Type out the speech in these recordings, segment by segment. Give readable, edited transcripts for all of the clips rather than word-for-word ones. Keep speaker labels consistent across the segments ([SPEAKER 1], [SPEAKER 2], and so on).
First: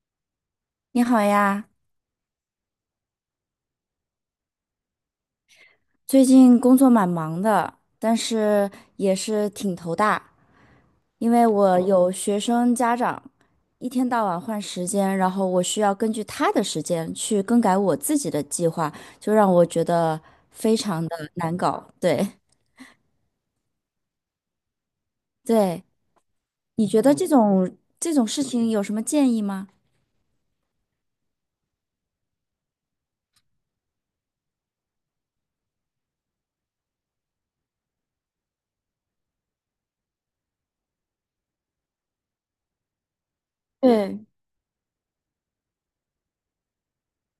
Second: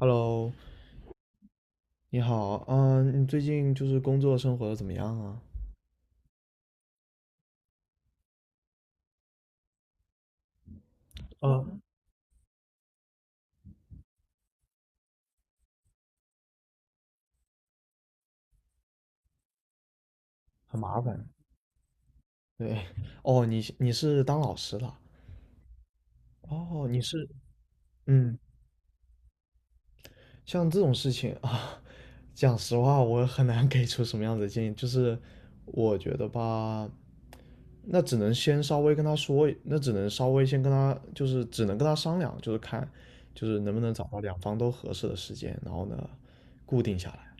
[SPEAKER 1] Hello，
[SPEAKER 2] 你好呀，
[SPEAKER 1] 你好，你最近就是工作生活的怎么样啊？
[SPEAKER 2] 最近工作蛮忙的，但是也是挺头大，因为我
[SPEAKER 1] 嗯，
[SPEAKER 2] 有学生家长，一天到晚换时间，然后我需要根据他的时间去更改我自己的计划，就让我觉得非
[SPEAKER 1] 很麻
[SPEAKER 2] 常的
[SPEAKER 1] 烦。
[SPEAKER 2] 难搞。对
[SPEAKER 1] 对，哦，你是当老师的？
[SPEAKER 2] 对，
[SPEAKER 1] 哦，
[SPEAKER 2] 你
[SPEAKER 1] 你
[SPEAKER 2] 觉得这
[SPEAKER 1] 是，
[SPEAKER 2] 种这种
[SPEAKER 1] 嗯，
[SPEAKER 2] 事情有什么建议吗？
[SPEAKER 1] 像这种事情啊，讲实话，我很难给出什么样子的建议。就是我觉得吧，那只能先稍微跟他说，那只能稍微先跟他，就是只能跟他商量，就是看，就是能不能找到
[SPEAKER 2] 对，
[SPEAKER 1] 两方都合适的时间，然后呢，固定下来。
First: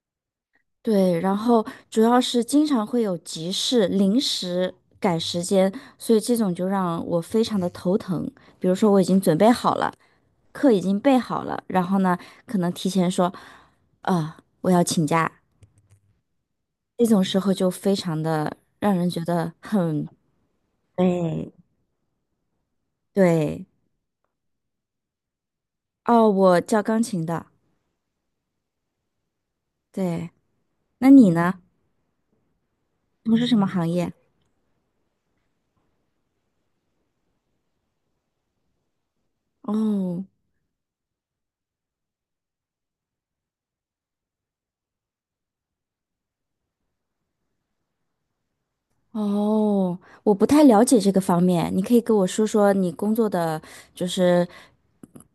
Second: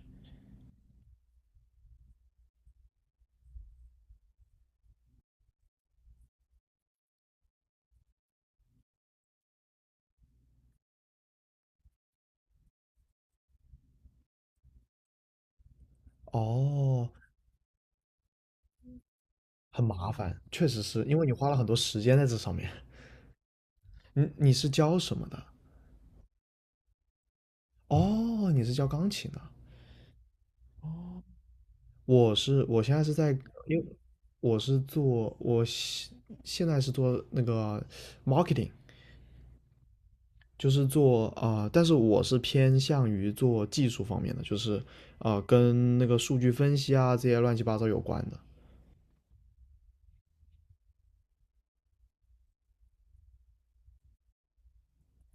[SPEAKER 2] 对，然后主要是经常会有急事，临时改时间，所以这种就让我非常的头疼。比如说我已经准备好了，课已经备好了，然后呢，可能提前说，我要请假，这
[SPEAKER 1] 哦，
[SPEAKER 2] 种时候就非常的让人觉得
[SPEAKER 1] 很
[SPEAKER 2] 很，
[SPEAKER 1] 麻烦，确实是因为你花
[SPEAKER 2] 对，
[SPEAKER 1] 了很多时间在这上面。
[SPEAKER 2] 对，
[SPEAKER 1] 你是教什么的？
[SPEAKER 2] 哦，我教钢琴的，
[SPEAKER 1] 哦，你是教钢琴的。
[SPEAKER 2] 对，那
[SPEAKER 1] 哦，
[SPEAKER 2] 你呢？
[SPEAKER 1] 我现在是在，
[SPEAKER 2] 从事什么
[SPEAKER 1] 因为
[SPEAKER 2] 行业？
[SPEAKER 1] 我是做我现现在是做那个 marketing，
[SPEAKER 2] 哦。
[SPEAKER 1] 就是做但是我是偏向于做技术方面的，就是跟那个数据分析啊这些乱七八糟有关的。
[SPEAKER 2] 哦，我不太了解这个方面，你可以跟我说说你工作的，就是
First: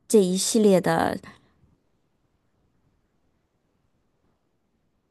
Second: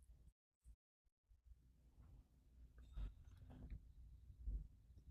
[SPEAKER 2] 这一系列的。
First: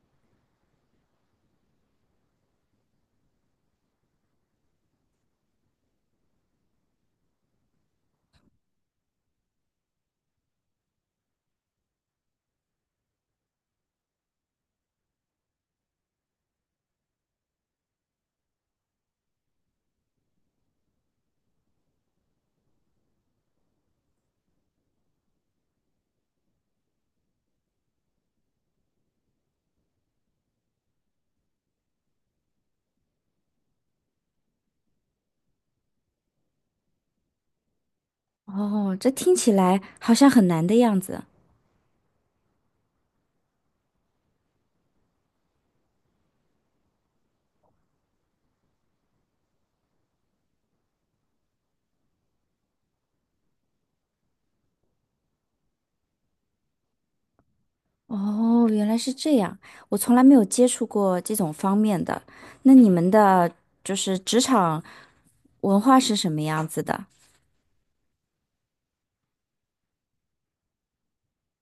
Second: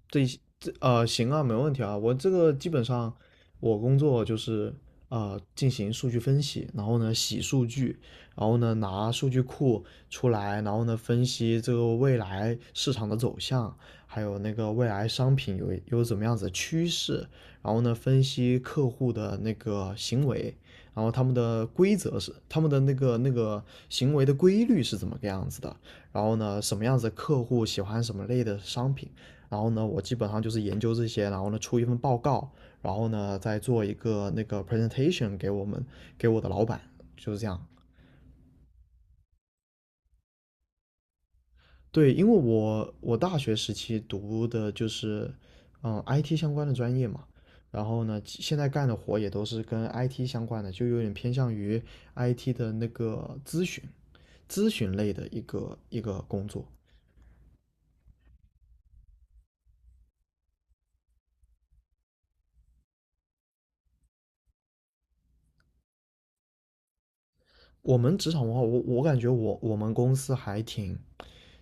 [SPEAKER 1] 这这行啊，没问题啊。我这个基本上我工作就是进行数据分析，然后呢洗数据，然后呢拿数据库出来，然后呢分析这个未来市场的走向，还有那个未来商品有怎么样子的趋势，然后呢分析客户的那个行为。然后他们的规则是他们的那个行为的规律是怎么个样子的，然后呢，什么样子的客户喜欢什么类的商品，然后呢，我基本上就是研究这些，然后呢出一份报告，然后呢再做一个那个 presentation 给我的老板，就是这样。
[SPEAKER 2] 哦，这听起来好像很难的样子。
[SPEAKER 1] 对，因为我大学时期读的就是IT 相关的专业嘛，然后呢现在干的活也都是跟 IT 相关的，就有点偏向于 IT 的那个咨询类的一个工作。
[SPEAKER 2] 哦，原来是这样，我从来没有接触过这种方面的。那你们的就是职场文化是什么样子的？
[SPEAKER 1] 我们职场文化，我感觉我们公司还挺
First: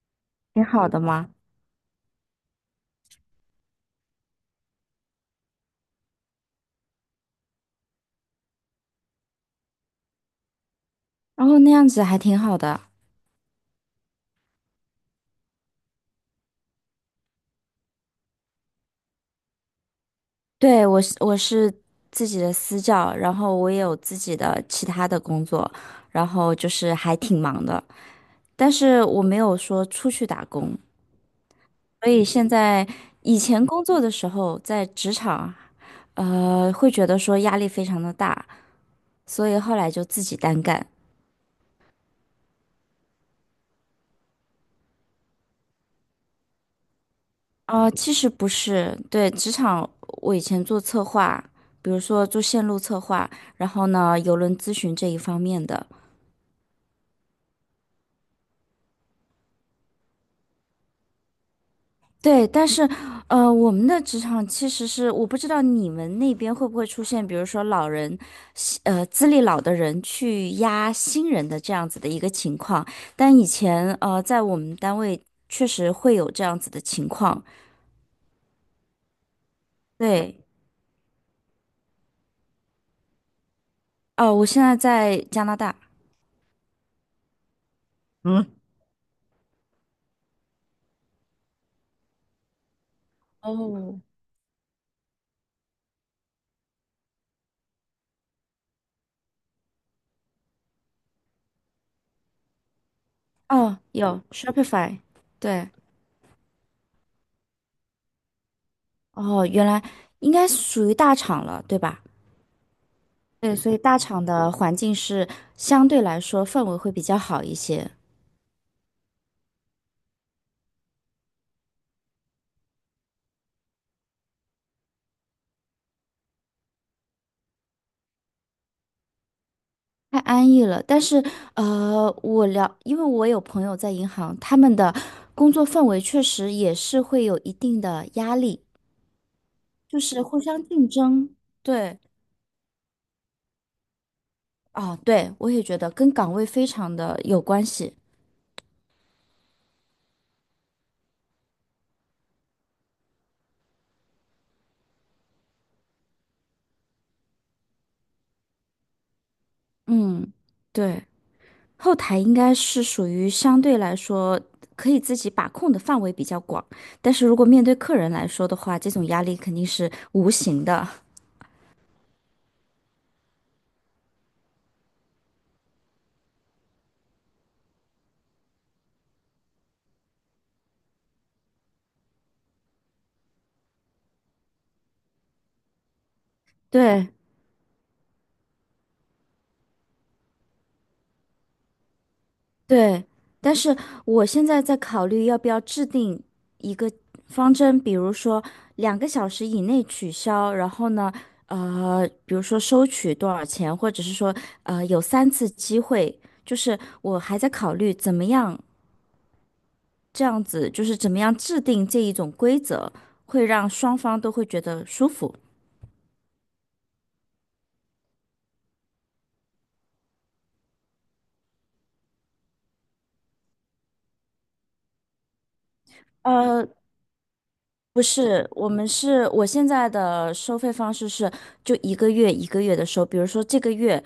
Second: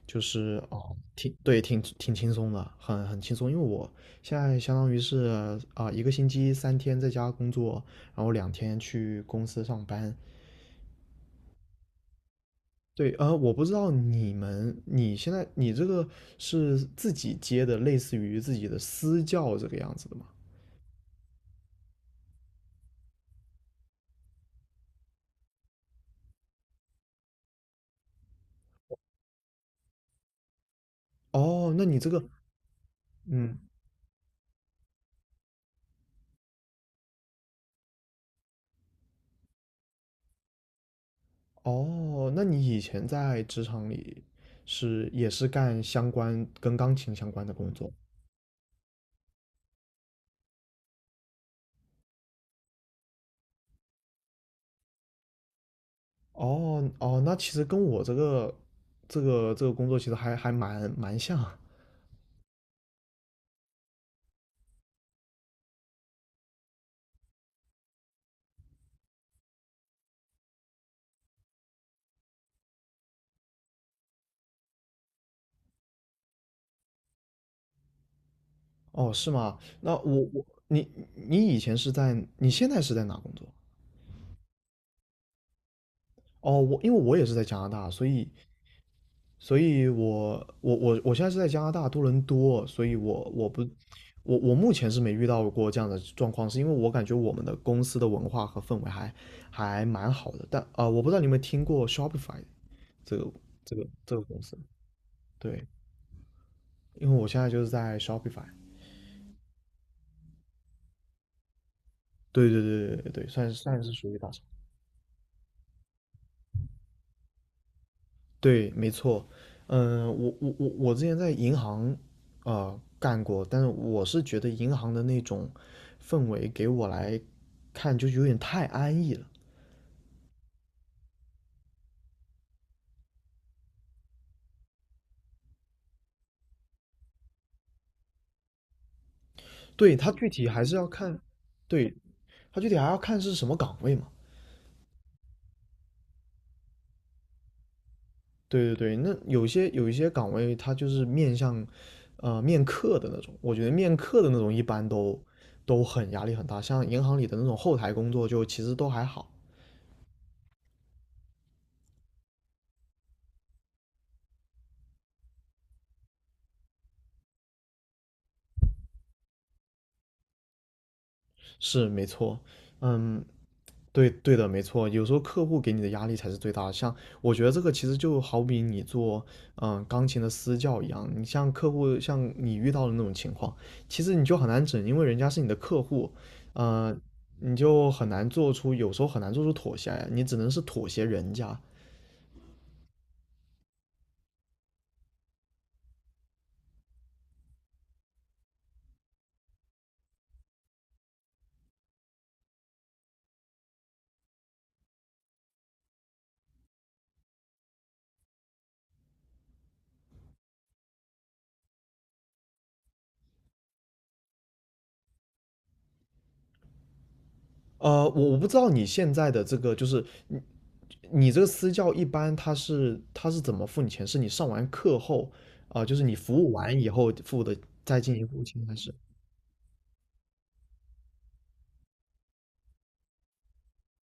[SPEAKER 1] 就是
[SPEAKER 2] 挺好
[SPEAKER 1] 哦，
[SPEAKER 2] 的吗？
[SPEAKER 1] 挺对，挺轻松的，很轻松。因为我现在相当于是一个星期三天在家工作，然后两天去公司上班。
[SPEAKER 2] 然后那样子还挺好的。
[SPEAKER 1] 对，我不知道你们，你现在你这个是自己接的，类似于自己的私教这个样子的吗？
[SPEAKER 2] 对，我是自己的私教，然后我也有自己的其他的工作，然后就是还挺忙的。但是我没有说出去打工，
[SPEAKER 1] 哦，那你这
[SPEAKER 2] 所
[SPEAKER 1] 个，
[SPEAKER 2] 以现在以
[SPEAKER 1] 嗯，
[SPEAKER 2] 前工作的时候在职场，会觉得说压力非常的大，所以后来就自己单干。
[SPEAKER 1] 哦，那你以前在职场里是也是干相关跟钢琴相关的工作？
[SPEAKER 2] 其实不是，对，职场我以前做策划，比如说做线路策划，然后呢，邮轮咨询这一方面的，
[SPEAKER 1] 哦哦，那其实跟我这个工作其实还蛮像。
[SPEAKER 2] 对，但是，我们的职场其实是我不知道你们那边会不会出现，比如说老人，资历老的人去压新人的这样子的一个情况。但以前，在我们单位确实会有这样子的情况。
[SPEAKER 1] 哦，是吗？那我
[SPEAKER 2] 对，
[SPEAKER 1] 我你现在是在哪工作？
[SPEAKER 2] 哦、我现在在加拿大。
[SPEAKER 1] 哦，我因为我也是在加拿大，所以
[SPEAKER 2] 嗯，
[SPEAKER 1] 所以我现在是在加拿大多伦多，所以我我不
[SPEAKER 2] 哦，
[SPEAKER 1] 我我目前是没遇到过这样的状况，是因为我感觉我们的公司的文化和氛围还蛮好的。但我不知道你有没有听过 Shopify 这个这
[SPEAKER 2] 哦，
[SPEAKER 1] 个这
[SPEAKER 2] 有
[SPEAKER 1] 个公司？
[SPEAKER 2] Shopify，
[SPEAKER 1] 对。
[SPEAKER 2] 对，
[SPEAKER 1] 因为我现在就是在 Shopify，
[SPEAKER 2] 哦，原来应该属于大厂了，对吧？
[SPEAKER 1] 对对对对对对，算
[SPEAKER 2] 对，所以
[SPEAKER 1] 算是
[SPEAKER 2] 大
[SPEAKER 1] 属于
[SPEAKER 2] 厂
[SPEAKER 1] 大厂。
[SPEAKER 2] 的环境是相对来说氛围会比较好一些。
[SPEAKER 1] 对，没错，我之前在银行干过，但是我是觉得银行的那种氛围给我来看就有点太安逸了。
[SPEAKER 2] 太安逸了，但是因为我有朋友在银行，他们的工作氛围确实也是会有一定的压力，
[SPEAKER 1] 对，
[SPEAKER 2] 就
[SPEAKER 1] 它
[SPEAKER 2] 是
[SPEAKER 1] 具
[SPEAKER 2] 互
[SPEAKER 1] 体
[SPEAKER 2] 相
[SPEAKER 1] 还是要
[SPEAKER 2] 竞
[SPEAKER 1] 看，
[SPEAKER 2] 争。
[SPEAKER 1] 对，
[SPEAKER 2] 对，
[SPEAKER 1] 它具体还要看是什么岗位嘛。
[SPEAKER 2] 啊，对，我也觉得跟岗位非常的有关系。
[SPEAKER 1] 对对对，那有一些岗位，它就是面向，面客的那种。我觉得面客的那种一般都很压力很大，像银行里的那种后台工作，就其实都还好。
[SPEAKER 2] 嗯，对，后台应该是属于相对来说可以自己把控的范围比较广，但是如果面对客人来说的话，这种压力肯定是无形的。
[SPEAKER 1] 是没错，嗯，对对的，没错。有时候客户给你的压力才是最大的。像我觉得这个其实就好比你做钢琴的私教一样，你像客户像你遇到的那种情况，其实你就很难整，因为人家是你的客户，呃，
[SPEAKER 2] 对。
[SPEAKER 1] 你就很难做出有时候很难做出妥协来，你只能是妥协人家。
[SPEAKER 2] 对，但是我现在在考虑要不要制定一个方针，比如说2个小时以内取消，然后呢，比如说收取多少钱，或者是说，有三次机会，就是我还在考虑怎么样这样子，就是怎么样制定这一种规则，会让双方都会觉得舒服。
[SPEAKER 1] 我不知道你现在的这个就是你你这个私教一般他是怎么付你钱？是你上完课后就是你服务
[SPEAKER 2] 呃，
[SPEAKER 1] 完以后付的再
[SPEAKER 2] 不
[SPEAKER 1] 进一步
[SPEAKER 2] 是，
[SPEAKER 1] 钱
[SPEAKER 2] 我
[SPEAKER 1] 还
[SPEAKER 2] 们
[SPEAKER 1] 是？
[SPEAKER 2] 是我现在的收费方式是就一个月一个月的收，比如说这个月，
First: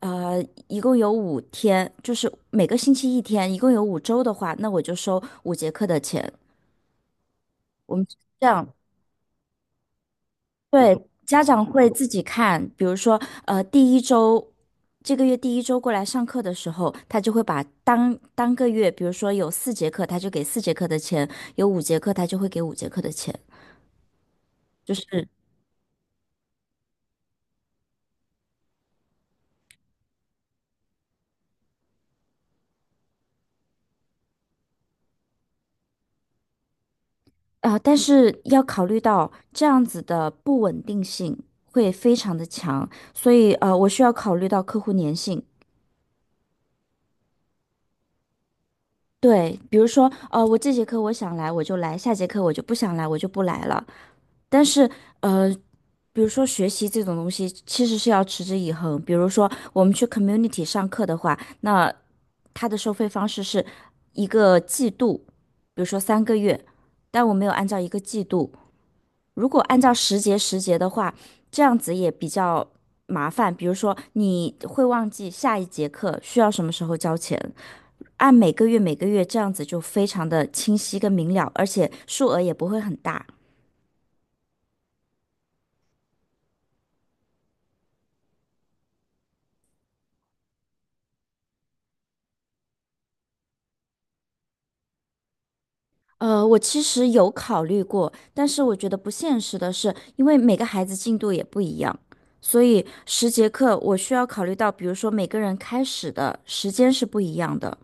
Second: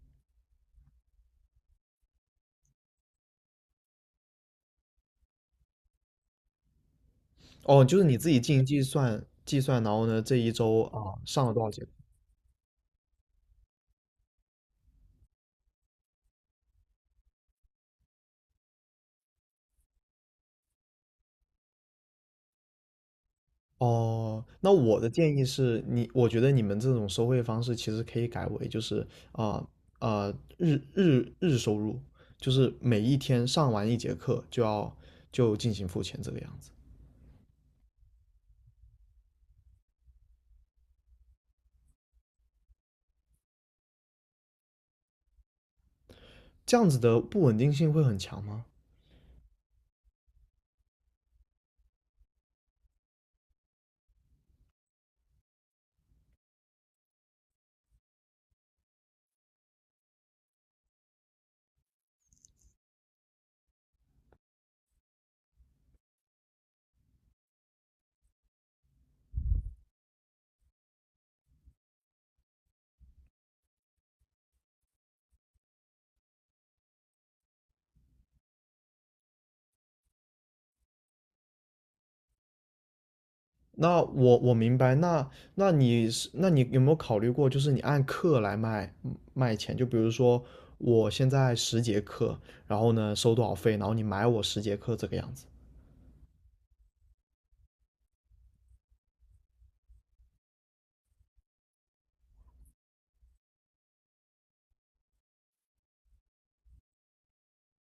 [SPEAKER 2] 呃，一共有5天，就是每个星期一天，一共有5周的话，那我就收五节课的钱。
[SPEAKER 1] 哦，
[SPEAKER 2] 我
[SPEAKER 1] 就是
[SPEAKER 2] 们
[SPEAKER 1] 你自己
[SPEAKER 2] 这
[SPEAKER 1] 进行
[SPEAKER 2] 样，
[SPEAKER 1] 计算计算，然后呢，这一周
[SPEAKER 2] 对，
[SPEAKER 1] 啊
[SPEAKER 2] 家
[SPEAKER 1] 上了多
[SPEAKER 2] 长
[SPEAKER 1] 少节课
[SPEAKER 2] 会自己看，比如说，第一周，这个月第一周过来上课的时候，他就会把当个月，比如说有四节课，他就给四节课的钱；有五节课，他就会给五节课的钱。
[SPEAKER 1] 哦，那
[SPEAKER 2] 就
[SPEAKER 1] 我的
[SPEAKER 2] 是。
[SPEAKER 1] 建议是你，我觉得你们这种收费方式其实可以改为就是啊啊、日收入，就是每一天上完一节课就进行付钱这个样子，
[SPEAKER 2] 但是要考虑到这样子的不稳定性会非常的强，所以我需要考虑到客户粘性。
[SPEAKER 1] 这样子的不稳定性会很强吗？
[SPEAKER 2] 对，比如说我这节课我想来我就来，下节课我就不想来我就不来了。但是呃，比如说学习这种东西其实是要持之以恒。比如说我们去 community 上课的话，那它的收费方式是一个季度，比如说3个月，但我没有按照一个季度。如果按照时节的话，这样子也比较麻烦。比如说，你会忘记下一节课需要什么时候交钱，按每个月每个月这样子就非常的清晰跟明了，而且数额也不会很大。
[SPEAKER 1] 那我明白，那那你是那你有没有考虑过，就是你按课来卖钱？就比如说我现在十节课，然后呢收多少费，然后你买我十节课这个样子。
[SPEAKER 2] 我其实有考虑过，但是我觉得不现实的是，因为每个孩子进度也不一样，所以十节课我需要考虑到，比如说每个人开始的时间是不一样的，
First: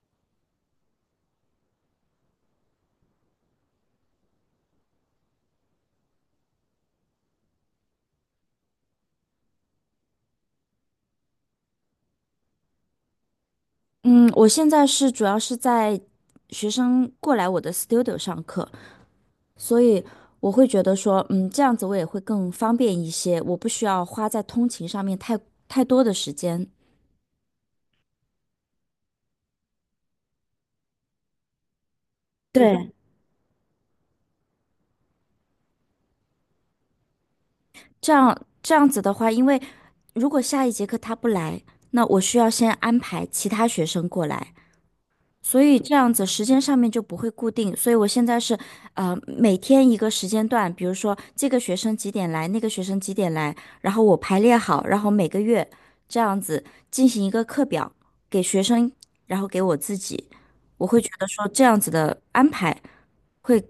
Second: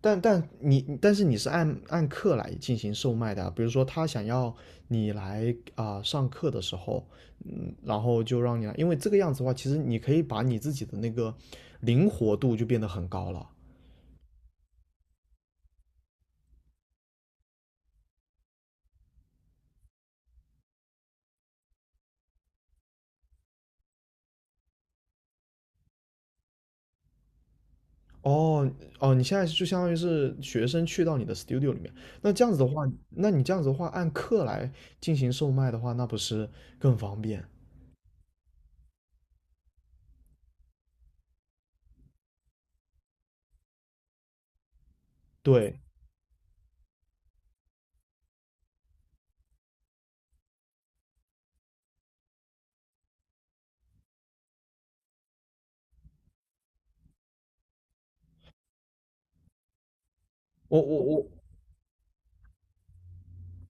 [SPEAKER 1] 但是你是按课来进行售卖的啊比如说他想要你来上课的时候，然后就让你来，因为这个样子的话，其实你可以把你自己的那个灵活度就变得很高了。
[SPEAKER 2] 嗯，我现在是主要是在学生过来我的 studio 上课，所以我会觉得说，这样子我也会更方便一些，我不需要花在通勤上面太多的时间。
[SPEAKER 1] 哦哦，你现在就相当于是学生去到你的 studio 里面，那这样子的话，
[SPEAKER 2] 对，
[SPEAKER 1] 那你这样子的话，按课来进行售卖的话，那不是更方便？
[SPEAKER 2] 这样子的话，因为如果下一节课他不来，那我需要先安排其他学生过来，所
[SPEAKER 1] 对，
[SPEAKER 2] 以这样子时间上面就不会固定，所以我现在是，每天一个时间段，比如说这个学生几点来，那个学生几点来，然后我排列好，然后每个月这样子进行一个课表给学生，然后给我自己，
[SPEAKER 1] 我
[SPEAKER 2] 我会
[SPEAKER 1] 我
[SPEAKER 2] 觉
[SPEAKER 1] 我
[SPEAKER 2] 得说这样子的安排会，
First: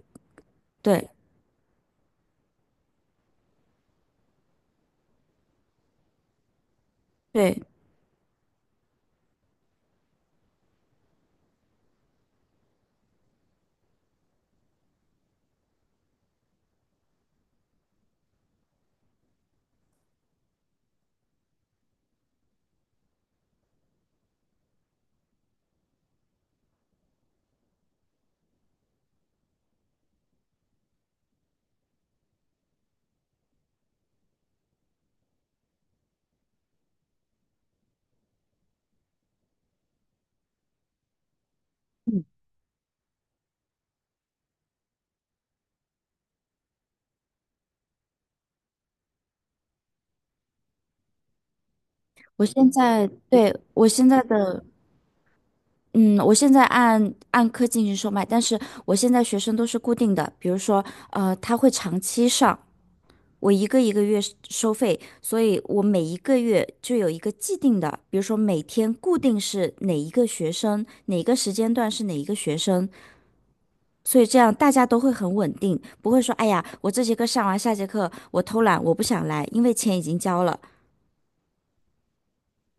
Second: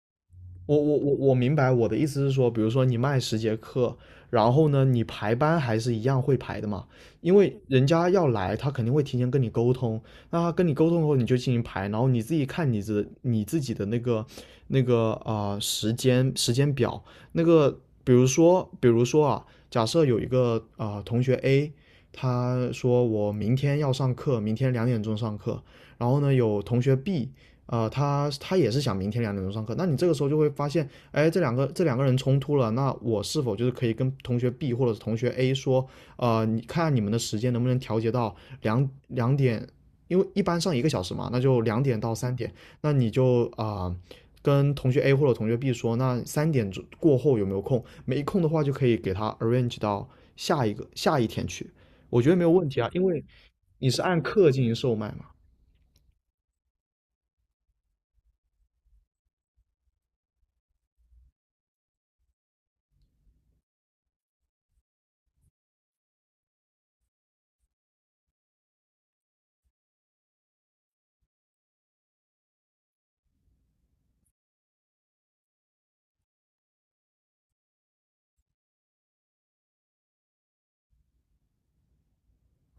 [SPEAKER 1] 我我
[SPEAKER 2] 对
[SPEAKER 1] 我我明白我的意思是说，比如说你卖十节课，然后呢，你排班还是一样会排的嘛，因为
[SPEAKER 2] 对，
[SPEAKER 1] 人家要来，他肯定会提前跟你沟通，那他跟你沟通后你就进行排，然后你自己看你自己的那个时间表，那个比如说啊，假设有一个同学 A，他说我明天要上课，明天两点钟上课，然后呢有同学 B。他也是想明天两点钟上课，那你这个时候就会发现，哎，这两个人冲突了，那我是否就是可以跟同学 B 或者是同学 A 说，你看你们的时间能不能调节到两点，因为一般上一个小时嘛，那就两点到三点，那你就跟同学 A 或者同学 B 说，那三点之过后有没有空？没空的话就可以给他 arrange 到下一天去，我觉得没有问题啊，因为
[SPEAKER 2] 我
[SPEAKER 1] 你是
[SPEAKER 2] 现
[SPEAKER 1] 按
[SPEAKER 2] 在
[SPEAKER 1] 课进
[SPEAKER 2] 的。
[SPEAKER 1] 行售卖嘛。
[SPEAKER 2] 嗯，我现在按课进行售卖，但是我现在学生都是固定的，比如说，他会长期上，我一个一个月收费，所以我每一个月就有一个既定的，比如说每天固定是哪一个学生，哪个时间段是哪一个学生，所以这样大家都会很稳定，不会说哎呀，我这节课上完，下节课我偷懒，我不想来，因为钱已经交了。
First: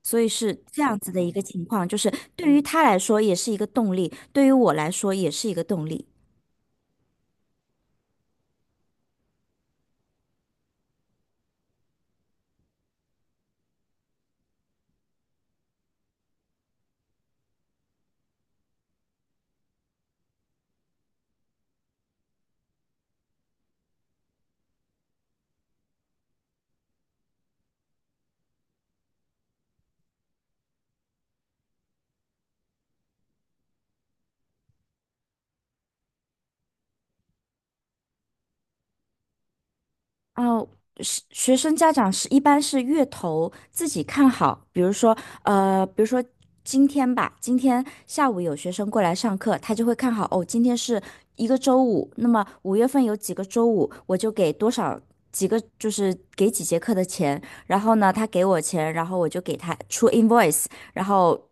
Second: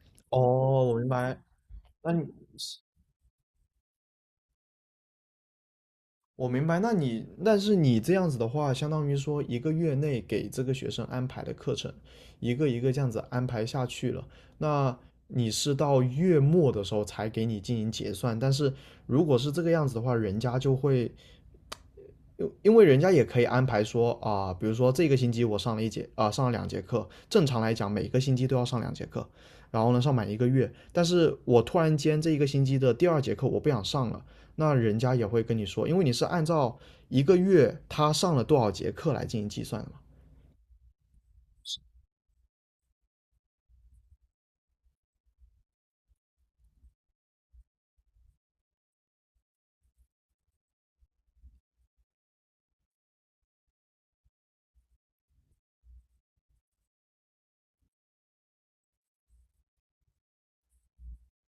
[SPEAKER 2] 所以是这
[SPEAKER 1] 哦，我
[SPEAKER 2] 样
[SPEAKER 1] 明
[SPEAKER 2] 子的一
[SPEAKER 1] 白。
[SPEAKER 2] 个情况，就是
[SPEAKER 1] 那你
[SPEAKER 2] 对于他来说也是一个动力，对于我来说也是一个动力。
[SPEAKER 1] 我明白，那你，但是你这样子的话，相当于说一个月内给这个学生安排的课程，一个一个这样子安排下去了，那你是到月末的时候才给你进行结算，但是如果是这个样子的话，人家就会因为人家也可以安排说比如说这个星期我上了一节上了两节课，正常来讲每个星期都要上两节课，然后呢上满一个月。但是我突然间这一个星期的第二节课我不想上了，那人家也会跟你说，因为你是按照一个月他上了多少节课来进行计算的嘛。
[SPEAKER 2] 哦，是学生家长是一般是月头自己看好，比如说，呃，比如说今天吧，今天下午有学生过来上课，他就会看好，哦，今天是一个周五，那么5月份有几个周五，我就给多少几个，就是给几节课的钱，然后呢，他给我钱，然后我就给他出 invoice，然后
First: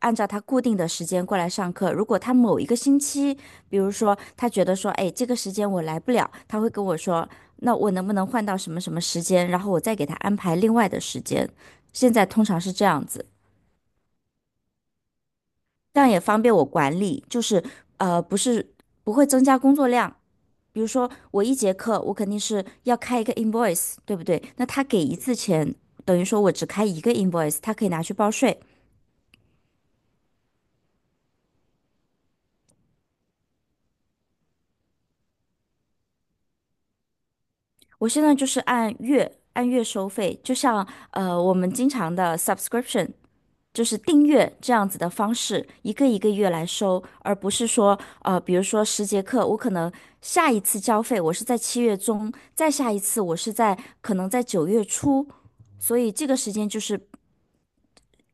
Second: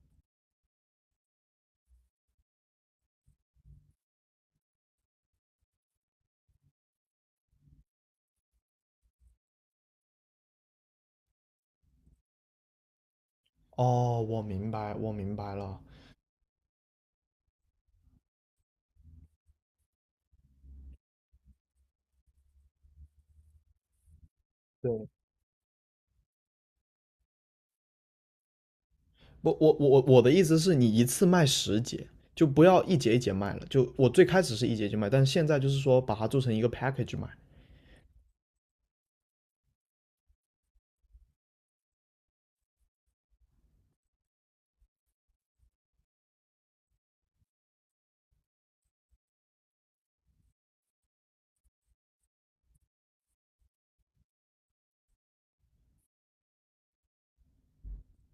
[SPEAKER 2] 按照他固定的时间过来上课。如果他某一个星期，比如说他觉得说，哎，这个时间我来不了，他会跟我说，那我能不能换到什么什么时间，然后我再给他安排另外的时间。现在通常是这样子，
[SPEAKER 1] 哦，我明白，我明白了。
[SPEAKER 2] 这样也方便我管理，就是不是不会增加工作量。比如说我一节课，我肯定是要开一个 invoice，对不对？那他给
[SPEAKER 1] 对，
[SPEAKER 2] 一次钱，等于说我只开一个 invoice，他可以拿去报税。
[SPEAKER 1] 不我的意思是你一次卖十节，就不要一节一节卖了。就我最开始是一节一节卖，但是现在就是说把它做成一个 package 卖。
[SPEAKER 2] 我现在就是按月按月收费，就像我们经常的 subscription，就是订阅这样子的方式，一个一个月来收，而不是说比如说十节课，我可能下一次交费我是在7月中，再下一次我是在可能在9月初，所以这个时间就是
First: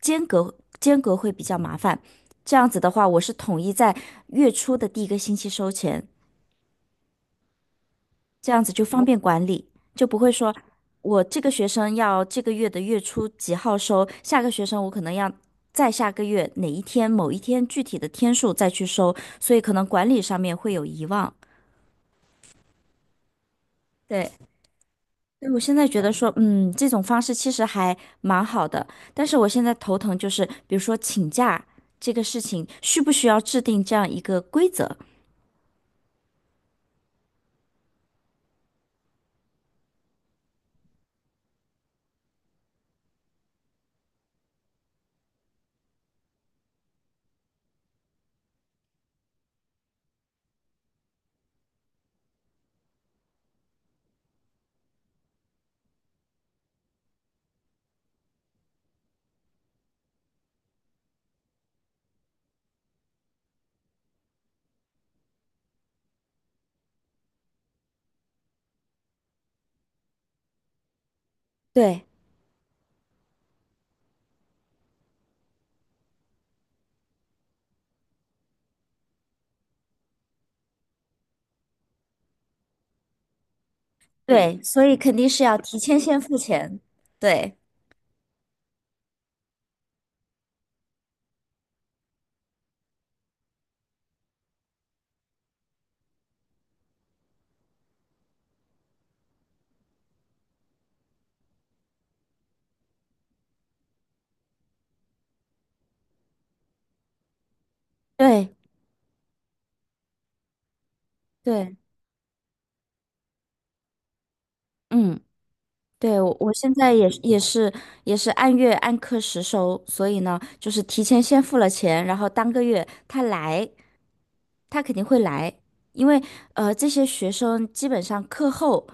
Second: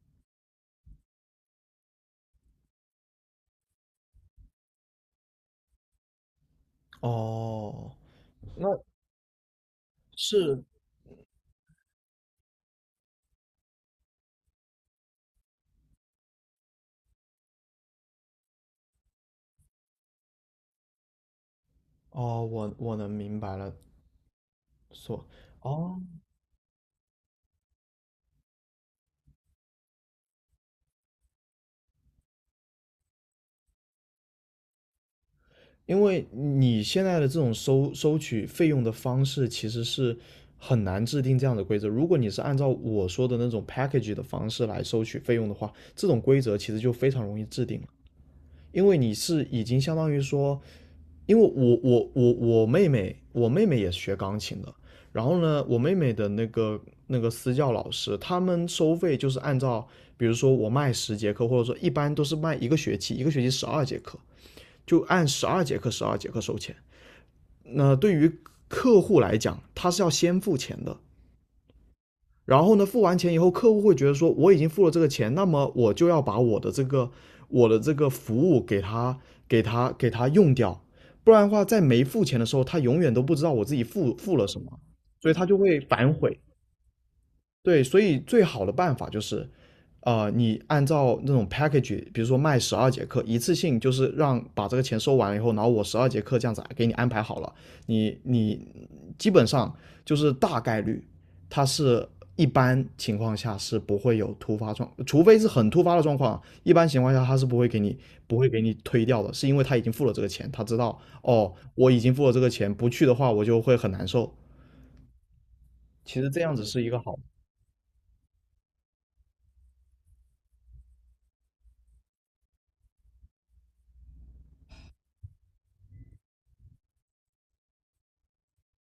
[SPEAKER 2] 间隔会比较麻烦。这样子的话，我是统一在月初的第一个星期收钱，
[SPEAKER 1] 哦，
[SPEAKER 2] 这样
[SPEAKER 1] 那
[SPEAKER 2] 子就方便管理，就不会说
[SPEAKER 1] 是
[SPEAKER 2] 我这个学生要这个月的月初几号收，下个学生我可能要再下个月哪一天某一天具体的天数再去收，所以可能管理上面会有遗忘。
[SPEAKER 1] 哦，我能明白了，
[SPEAKER 2] 对，
[SPEAKER 1] 所
[SPEAKER 2] 所以我现在
[SPEAKER 1] 哦，
[SPEAKER 2] 觉得说，这种方式其实还蛮好的，但是我现在头疼就是，比如说请假这个事情，需不需要制定这样一个规则？
[SPEAKER 1] 因为你现在的这种收取费用的方式其实是很难制定这样的规则。如果你是按照我说的那种 package 的方式来收取费用的话，这种规则其实就非常容易制定了，因为你是已经相当于说因为我妹妹，我妹妹也是学钢琴的。然后呢，我妹妹的那个私教老师，他们收费就是按照，比如说我卖十节课，或者说一般都是卖一个学期，一个学期十二节课，就按十二节课收钱。那对于客户来讲，他是要先付钱的，
[SPEAKER 2] 对
[SPEAKER 1] 然后呢，付完钱以后，客户会觉得说我已经付了这个钱，那么我就要把我的这个服务给他用掉，不然的话，在没付钱的时候，他永远都不知道我自己付了什
[SPEAKER 2] 对，
[SPEAKER 1] 么，
[SPEAKER 2] 所以肯定
[SPEAKER 1] 所以
[SPEAKER 2] 是
[SPEAKER 1] 他就
[SPEAKER 2] 要提
[SPEAKER 1] 会
[SPEAKER 2] 前
[SPEAKER 1] 反
[SPEAKER 2] 先付
[SPEAKER 1] 悔。
[SPEAKER 2] 钱。对
[SPEAKER 1] 对，所以最好的办法就是，你按照那种 package，比如说卖十二节课，一次性就是让把这个钱收完了以后，然后我十二节课这样子给你安排好了，你基本上就是大概率，它是一般情况下是不会有突发状，除非是很突发的状况，一般情况下他是不会
[SPEAKER 2] 对
[SPEAKER 1] 给你推掉的，是因为他已经付了这个钱，他知道哦，
[SPEAKER 2] 对，
[SPEAKER 1] 我已经付了这个钱，不去的话我就会很难受。
[SPEAKER 2] 嗯。对，
[SPEAKER 1] 其实
[SPEAKER 2] 我
[SPEAKER 1] 这
[SPEAKER 2] 我
[SPEAKER 1] 样子
[SPEAKER 2] 现
[SPEAKER 1] 是一
[SPEAKER 2] 在
[SPEAKER 1] 个
[SPEAKER 2] 也
[SPEAKER 1] 好。
[SPEAKER 2] 是也是也是按月按课时收，所以呢，就是提前先付了钱，然后当个月他来，他肯定会来，因为这些学生基本上课后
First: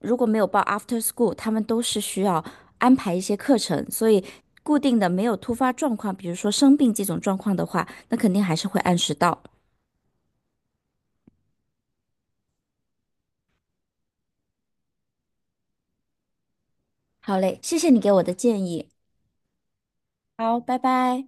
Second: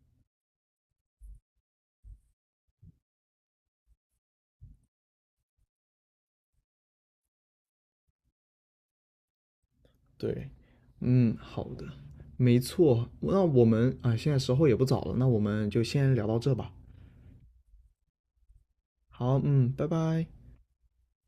[SPEAKER 2] 如果没有报 after school，他们都是需要安排一些课程，所以固定的没有突发状况，比如说生病这种状况的话，那肯定还是会按时到。
[SPEAKER 1] 对，嗯，好的，没错。那我们啊，现在时候也不早了，那我们就先聊到这吧。
[SPEAKER 2] 好嘞，谢谢你给我的建议，
[SPEAKER 1] 好，嗯，拜拜。
[SPEAKER 2] 好，拜拜。